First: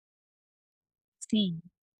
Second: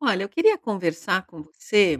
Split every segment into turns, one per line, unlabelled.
Olha, eu queria conversar com
Sim.
você,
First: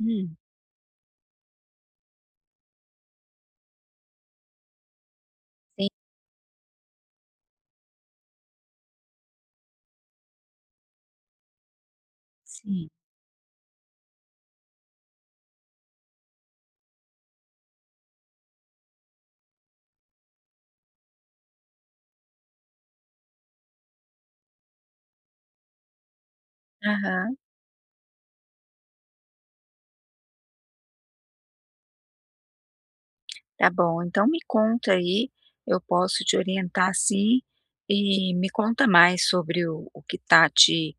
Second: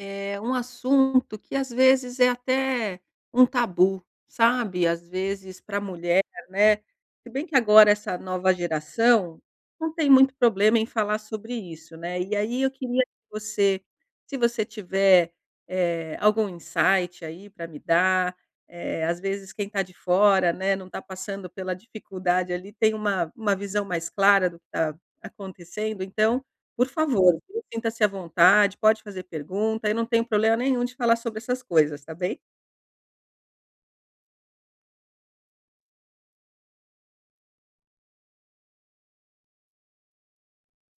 Hum.
um assunto que às vezes é até um tabu, sabe, às vezes para a
Sim,
mulher, né, se bem que agora essa nova geração não tem muito problema em falar sobre isso, né, e aí eu
sim.
queria que você, se você tiver, algum insight aí para me dar, às vezes quem está de fora, né, não está passando pela dificuldade ali, tem uma visão mais clara do que está acontecendo, então por
Aham.
favor, viu, sinta-se à vontade, pode fazer pergunta, eu não tenho problema nenhum de falar sobre essas coisas, tá bem?
Tá bom, então me conta aí, eu posso te orientar sim, e me conta mais sobre o que tá te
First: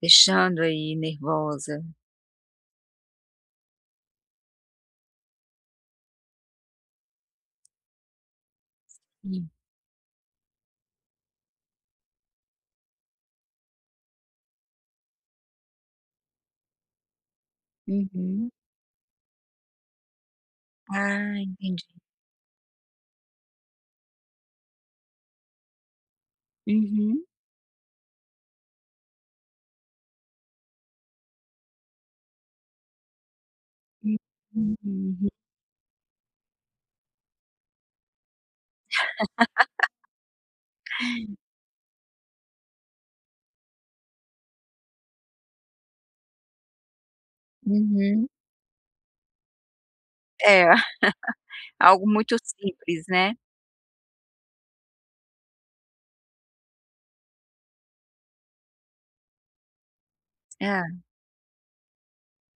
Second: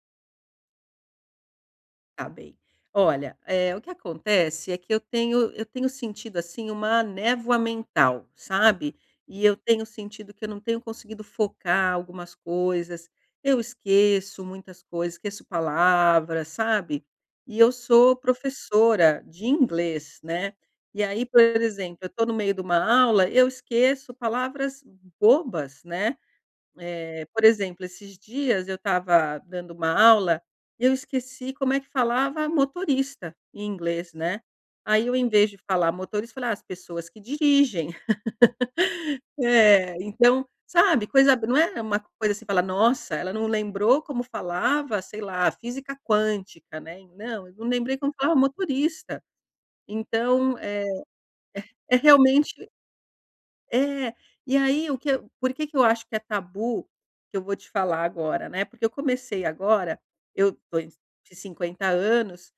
deixando aí nervosa.
Tá bem. Olha, o que acontece é que eu tenho sentido, assim, uma névoa mental, sabe? E
Sim.
eu tenho sentido que eu não tenho conseguido focar algumas coisas, eu esqueço muitas coisas, esqueço palavras, sabe? E eu sou
Uhum.
professora de inglês, né? E aí,
Ah,
por
entendi.
exemplo, eu tô no meio de uma aula, eu esqueço palavras bobas, né?
Uhum.
Por exemplo, esses dias eu estava dando uma aula e eu esqueci como é que falava motorista em inglês,
Uhum.
né. Aí eu, em
Uhum.
vez de falar motorista, falei: "Ah, as pessoas que dirigem". É, então, sabe, coisa não é uma coisa assim, falar: "Nossa, ela não lembrou como falava, sei lá, física quântica", né. Não, eu não lembrei como
Uhum.
falava motorista. Então,
É,
é
algo muito
realmente.
simples, né.
É, e aí o que eu por que que eu acho que é tabu, que eu vou te falar agora, né, porque eu comecei agora, eu tô em
Hã.
de 50 anos,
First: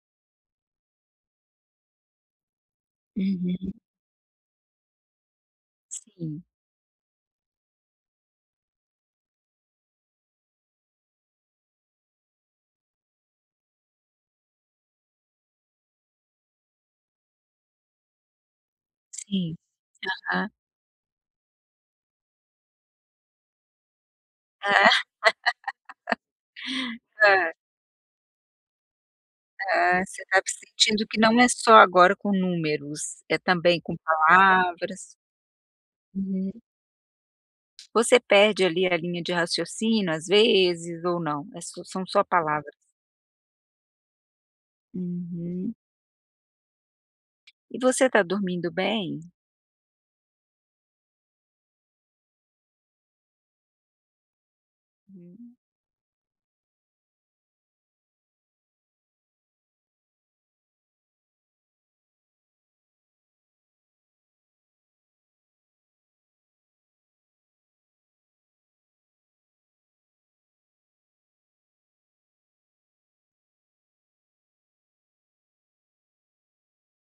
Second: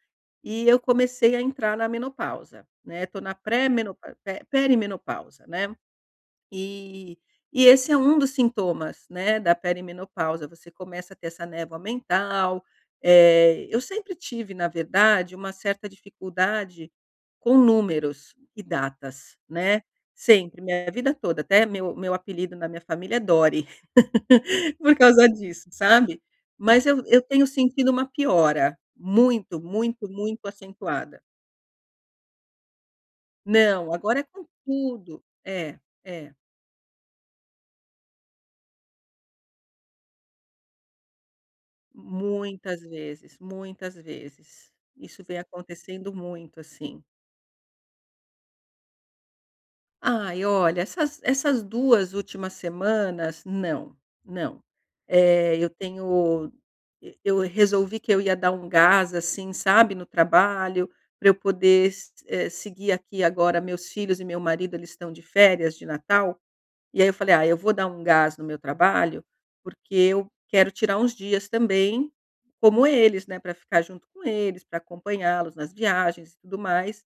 e eu comecei a entrar na menopausa, né, tô na
Uhum.
pré-menopa pe perimenopausa, né.
Sim,
E esse é um dos sintomas, né, da perimenopausa, você começa a ter essa névoa mental. Eu sempre tive, na verdade, uma certa dificuldade com números e datas,
sim.
né,
Hã.
sempre, minha vida toda, até meu apelido na minha família é Dori por causa disso, sabe. Mas eu tenho sentido uma piora muito,
Ah,
muito,
você está
muito
sentindo que
acentuada.
não é só agora com números, é também
Não,
com
agora é com
palavras.
tudo. É, é.
Uhum. Você perde ali a linha de raciocínio às vezes ou não? É só são só palavras?
Muitas vezes, muitas vezes. Isso vem
Uhum.
acontecendo muito, assim.
E você está dormindo bem?
Ai, olha, essas 2 últimas semanas, não, não. Eh,
Hum,
eu tenho E eu resolvi que eu ia dar um gás, assim, sabe, no trabalho, para eu poder seguir aqui agora meus filhos e meu marido, eles estão de férias de Natal. E aí eu falei: "Ah, eu vou dar um gás no meu trabalho, porque eu quero tirar uns dias também, como eles, né, para ficar junto com eles, para acompanhá-los nas viagens e tudo mais".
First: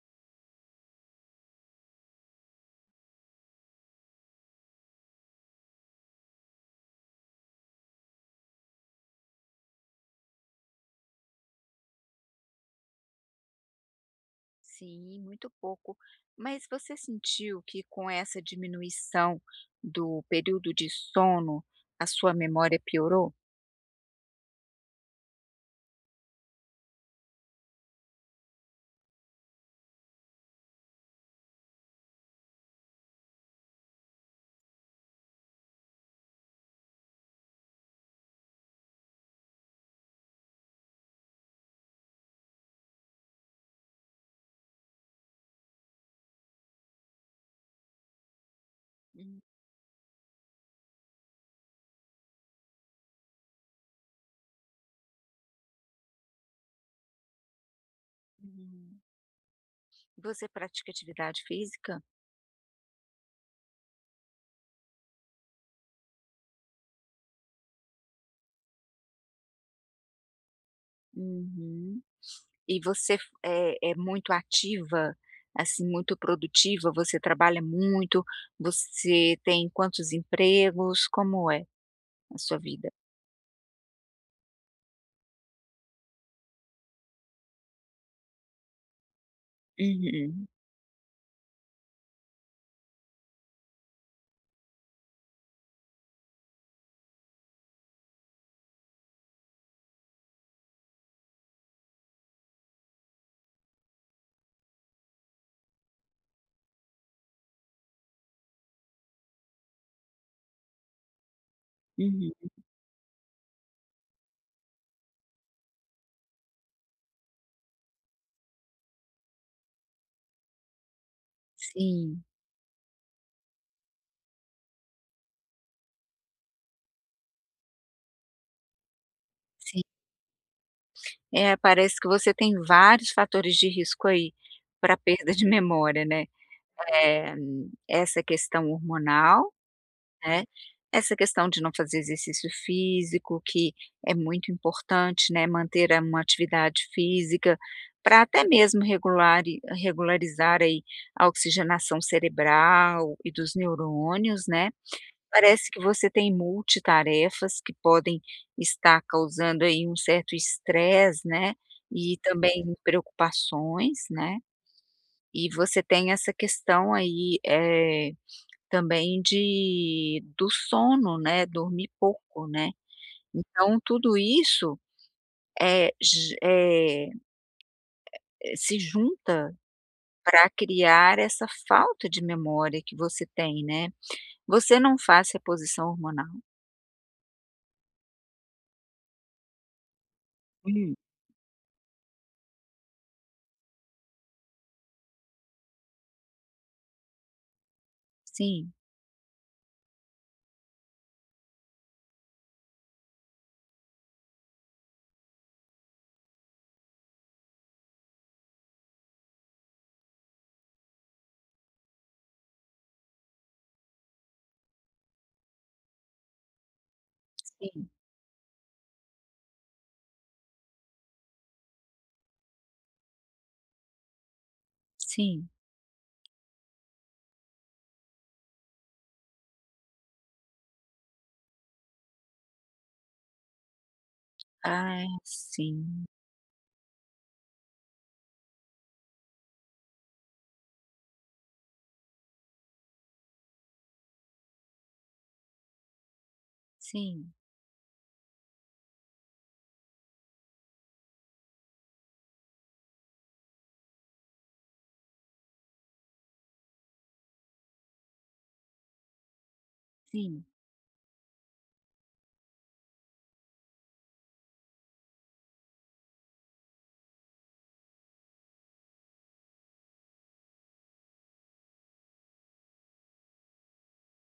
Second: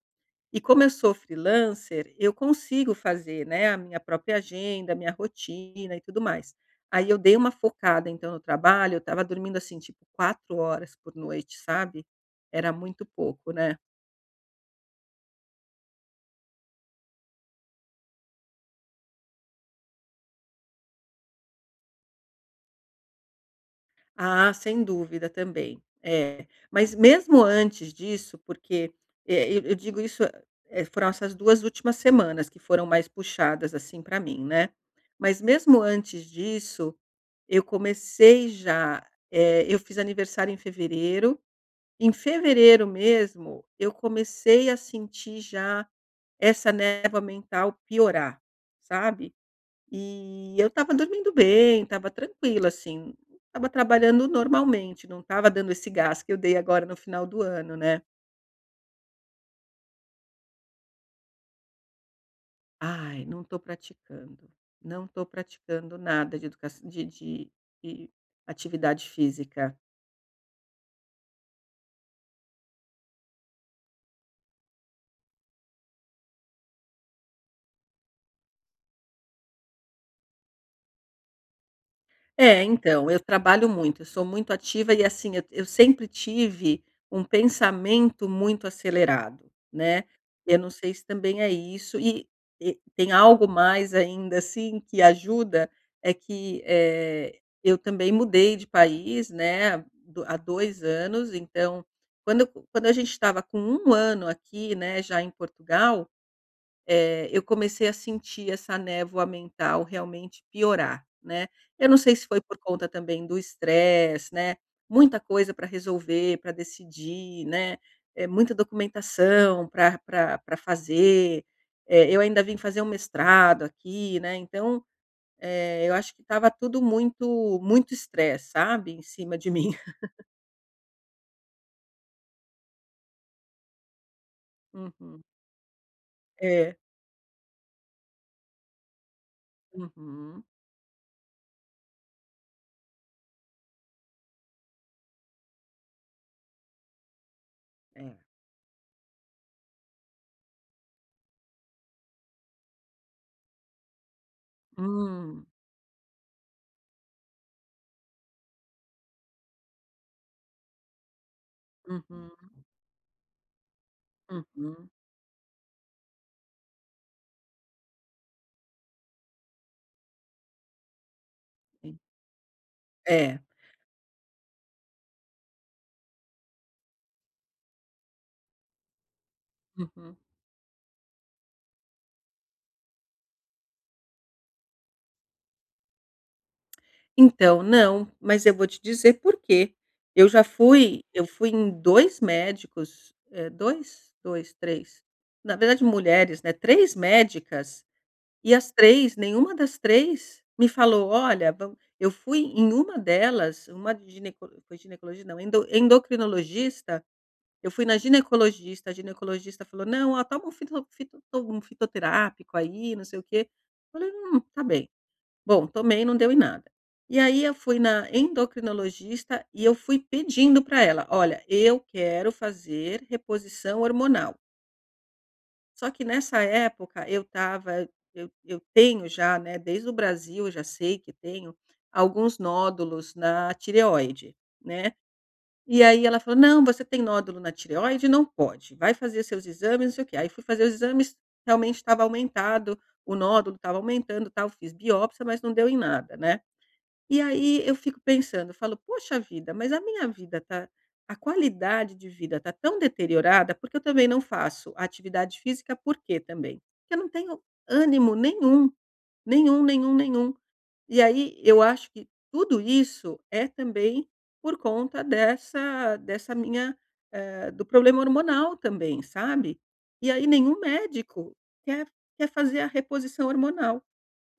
E como eu sou freelancer, eu consigo fazer, né, a minha própria agenda, a minha rotina e tudo mais. Aí eu dei uma focada então no trabalho, eu estava dormindo, assim, tipo 4 horas por noite, sabe. Era muito pouco, né.
sim, muito pouco. Mas você sentiu que com essa diminuição do período de sono, a sua memória piorou?
Ah, sem dúvida também. É. Mas mesmo antes disso, porque, eu digo isso, foram essas 2 últimas semanas que foram mais puxadas, assim, para mim, né. Mas mesmo antes disso, eu comecei já eu fiz aniversário em fevereiro. Em fevereiro mesmo, eu comecei a sentir já essa névoa mental piorar, sabe. E eu estava dormindo bem, estava tranquila, assim, estava trabalhando normalmente, não estava dando esse gás que eu dei agora no final do ano, né.
Uhum. Você pratica atividade física?
Ai, não estou praticando, não estou praticando nada de educa de atividade física.
Uhum. E você é muito ativa, assim, muito produtiva? Você trabalha muito? Você tem quantos empregos? Como é a sua
É,
vida?
então, eu trabalho muito, eu sou muito ativa e assim, eu sempre tive um pensamento muito acelerado, né.
Uhum,
Eu não sei se também é isso e tem algo mais ainda, assim, que ajuda, é que, eu também mudei de país, né, do há 2 anos, então, quando eu quando a gente estava com um ano aqui, né, já em Portugal. Eu comecei a sentir essa névoa mental realmente piorar, né. Eu não sei se
uhum.
foi por conta também do estresse, né, muita coisa para resolver, para decidir, né, muita documentação para pra pra fazer, eu
Sim,
ainda vim fazer um mestrado aqui, né, então, eu acho que estava tudo muito muito estresse, sabe, em cima de mim.
sim. É, parece que você tem vários fatores de risco aí para
Uhum.
perda de memória, né.
É.
Eh, essa questão hormonal,
Uhum.
né, essa questão de não fazer exercício físico, que é muito importante, né, manter a uma atividade física, para
É.
até mesmo regularizar aí a oxigenação cerebral e dos neurônios, né.
Hum.
Parece que você tem multitarefas que podem estar causando aí um certo estresse, né, e
Uhum,
também preocupações, né,
uhum.
e você tem essa questão aí, também de do sono, né, dormir
Sim.
pouco, né.
É.
Então tudo isso, eh, j eh, se junta
Uhum.
pra criar essa falta de memória que você tem, né. Você não faz reposição hormonal?
Então, não, mas eu vou te dizer por quê.
Hum.
Eu fui em 2 médicos, 2, 3, na verdade mulheres, né. 3 médicas, e as
Sim,
3, nenhuma das 3 me falou: "Olha, vam". Eu fui em uma delas, uma de gineco foi ginecologista não, endocrinologista, eu fui na ginecologista, a ginecologista falou: "Não, ó, toma um fito fito um fitoterápico aí, não sei o quê". Eu falei: tá bem". Bom, tomei, não deu em nada. E aí eu fui
sim,
na endocrinologista e eu fui pedindo para ela: "Olha, eu quero fazer reposição hormonal".
sim.
Só que nessa época eu tava eu tenho já, né, desde o Brasil eu já sei que tenho alguns nódulos na tireoide, né.
Ah, é,
E
sim,
aí ela falou: "Não, você tem nódulo na tireoide? Não pode. Vai fazer seus exames, não sei o quê". Aí fui fazer os exames, realmente estava aumentado, o nódulo estava aumentando, tal, fiz biópsia, mas não deu em nada, né. E
sim,
aí eu fico pensando, eu falo: "Poxa vida, mas a qualidade de vida tá tão deteriorada", porque eu também não faço atividade física, por quê também? Porque eu não tenho ânimo nenhum, nenhum, nenhum, nenhum.
sim.
E aí eu acho que tudo isso é também por conta dessa minha, do problema hormonal também, sabe. E aí nenhum médico quer quer fazer a reposição hormonal.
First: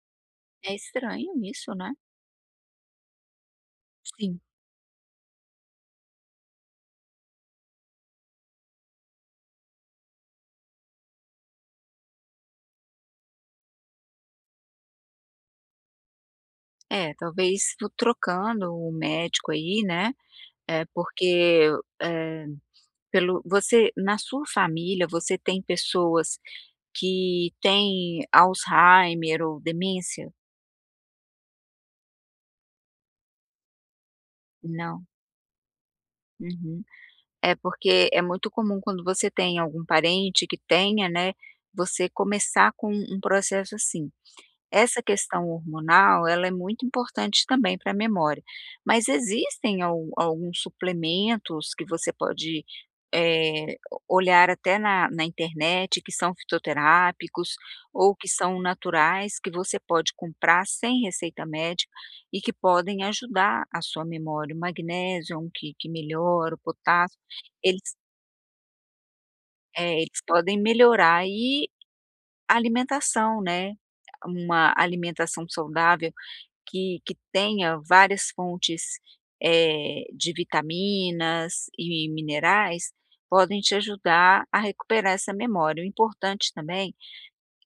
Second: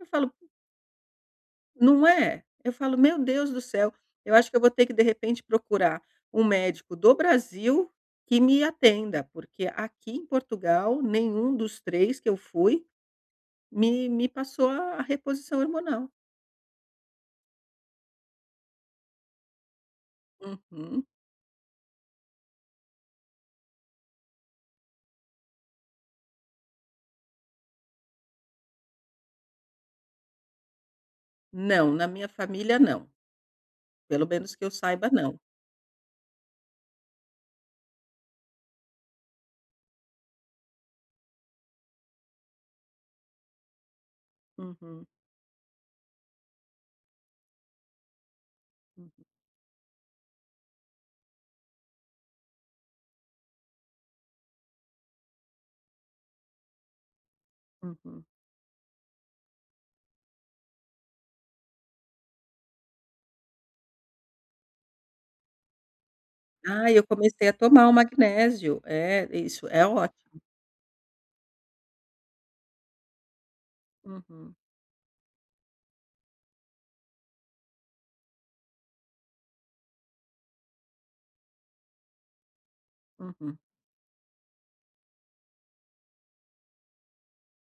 Eu falo,
É estranho isso, né.
não é? Eu falo: "Meu Deus do céu, eu
Sim.
acho que eu vou ter que de repente procurar um médico do Brasil que me atenda", porque aqui em Portugal nenhum dos 3 que eu fui me passou a reposição hormonal.
É, talvez trocando o médico aí, né, eh,
Uhum.
porque, eh pelo você na sua família, você tem pessoas que têm Alzheimer ou demência?
Não, na minha família não, pelo menos que eu
Não.
saiba não.
Uhum. É porque é muito comum quando você tem algum parente que tenha, né, você começar com um processo assim. Essa
Uhum,
questão hormonal, ela é muito importante também para a memória, mas existem al alguns suplementos que você pode eh, olhar até na internet, que são fitoterápicos
uhum,
ou
uhum.
que são naturais, que você pode comprar sem receita médica e que podem ajudar a sua memória. O magnésio é um que melhora, o
Ah, eu
potássio,
comecei a
eles
tomar o magnésio. É, isso é
é,
ótimo.
eles podem melhorar, e a alimentação, né,
Uhum,
uma alimentação saudável que tenha várias fontes, de vitaminas e minerais,
uhum.
podem te ajudar a recuperar essa memória. O importante também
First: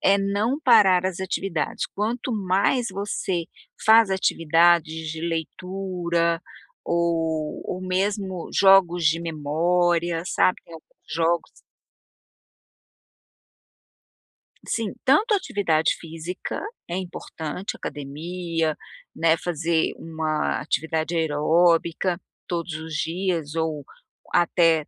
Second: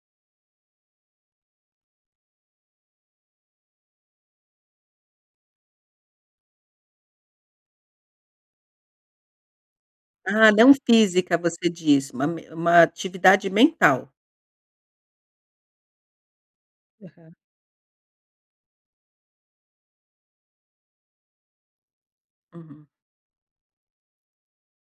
é não parar as atividades. Quanto mais você faz atividades de leitura ou mesmo jogos de memória,
Ah,
sabe,
não,
tem alguns
física
jogos.
você diz, uma atividade mental.
Sim, tanto a atividade física é importante, academia, né, fazer uma atividade aeróbica todos
Uhum,
os dias ou até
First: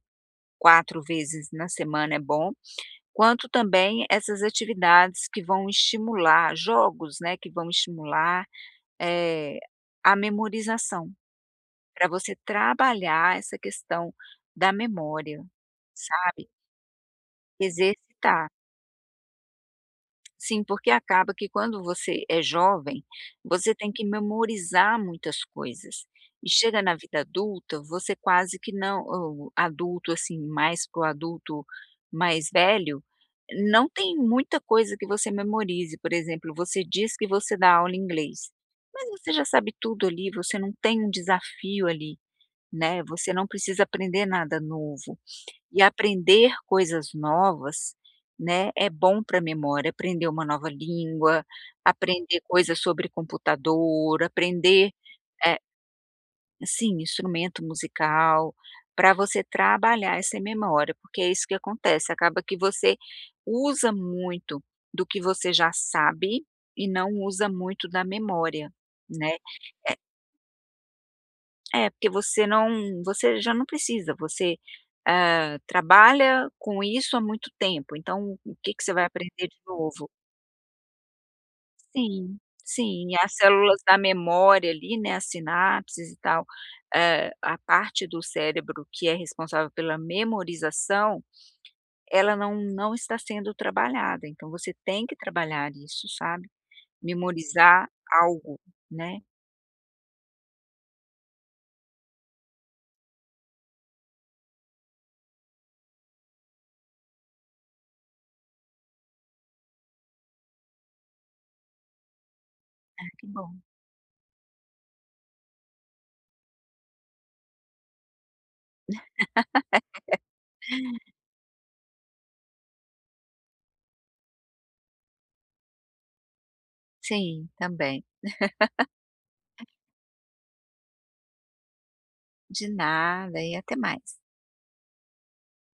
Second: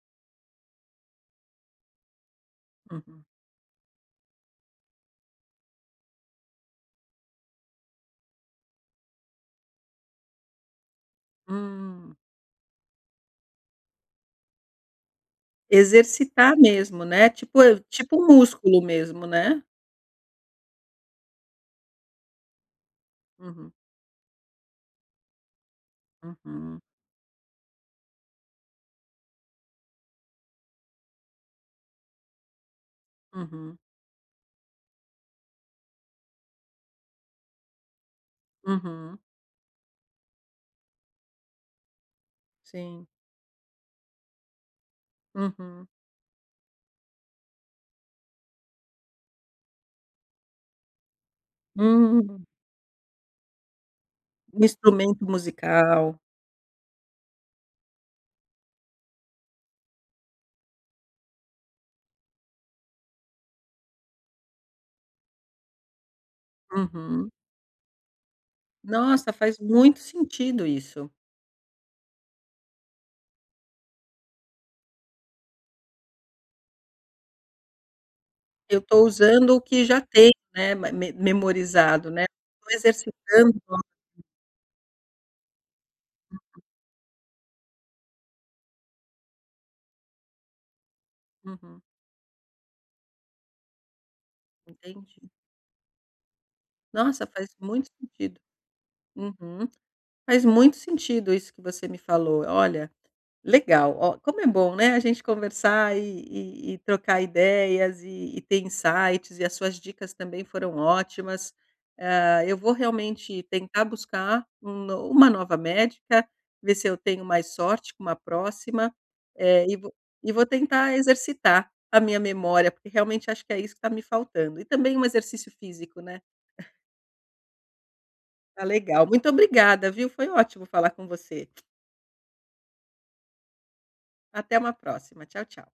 4 vezes na semana é bom,
uhum.
quanto também essas atividades que vão estimular jogos, né, que vão estimular eh, a memorização, para
Hum,
você trabalhar essa questão da memória, sabe,
exercitar mesmo, né, tipo tipo um
exercitar.
músculo mesmo, né?
Sim, porque acaba que quando você é jovem,
Uhum,
você tem que memorizar muitas coisas. E
uhum,
chega na vida adulta, você quase que não, o adulto, assim, mais para o adulto mais velho,
uhum,
não tem muita coisa que você memorize. Por exemplo, você diz que você dá aula em inglês, mas
uhum,
você já sabe tudo ali, você não tem um desafio ali, né,
sim,
você não precisa aprender nada novo. E
uhum.
aprender coisas novas, né, é bom para a memória, aprender uma nova língua, aprender
Hum,
coisas sobre computador,
um
aprender,
instrumento
eh,
musical.
sim, instrumento musical, para você trabalhar essa memória, porque é isso que acontece, acaba que você usa muito do que você já sabe e não
Uhum.
usa muito da memória,
Nossa,
né.
faz muito sentido isso.
É, porque você não, você já não precisa, você, ah, trabalha com isso há muito tempo, então o que
Eu
que você
estou
vai aprender
usando
de
o que já
novo?
tenho, né, ma me memorizado, né,
Sim,
estou
sim, as
exercitando.
células da memória ali, né, as sinapses e tal, a parte do cérebro que é responsável pela memorização,
Uhum,
ela não está sendo trabalhada, então você tem
entendi.
que trabalhar isso, sabe,
Nossa, faz
memorizar
muito sentido.
algo, né.
Uhum. Faz muito sentido isso que você me falou, olha. Legal, ó, como é bom, né, a gente conversar e trocar ideias e ter insights e as suas dicas também foram ótimas. Ah, eu vou
Ah, que
realmente
bom.
tentar buscar um no uma nova médica, ver se eu tenho mais sorte com uma próxima, eh, e vou e vou tentar exercitar a minha memória, porque realmente acho que é isso que está me faltando. E também um exercício físico, né.
Sim, também.
Tá legal, muito obrigada, viu, foi ótimo falar com você.
De nada e até mais.
Até uma próxima, tchau, tchau.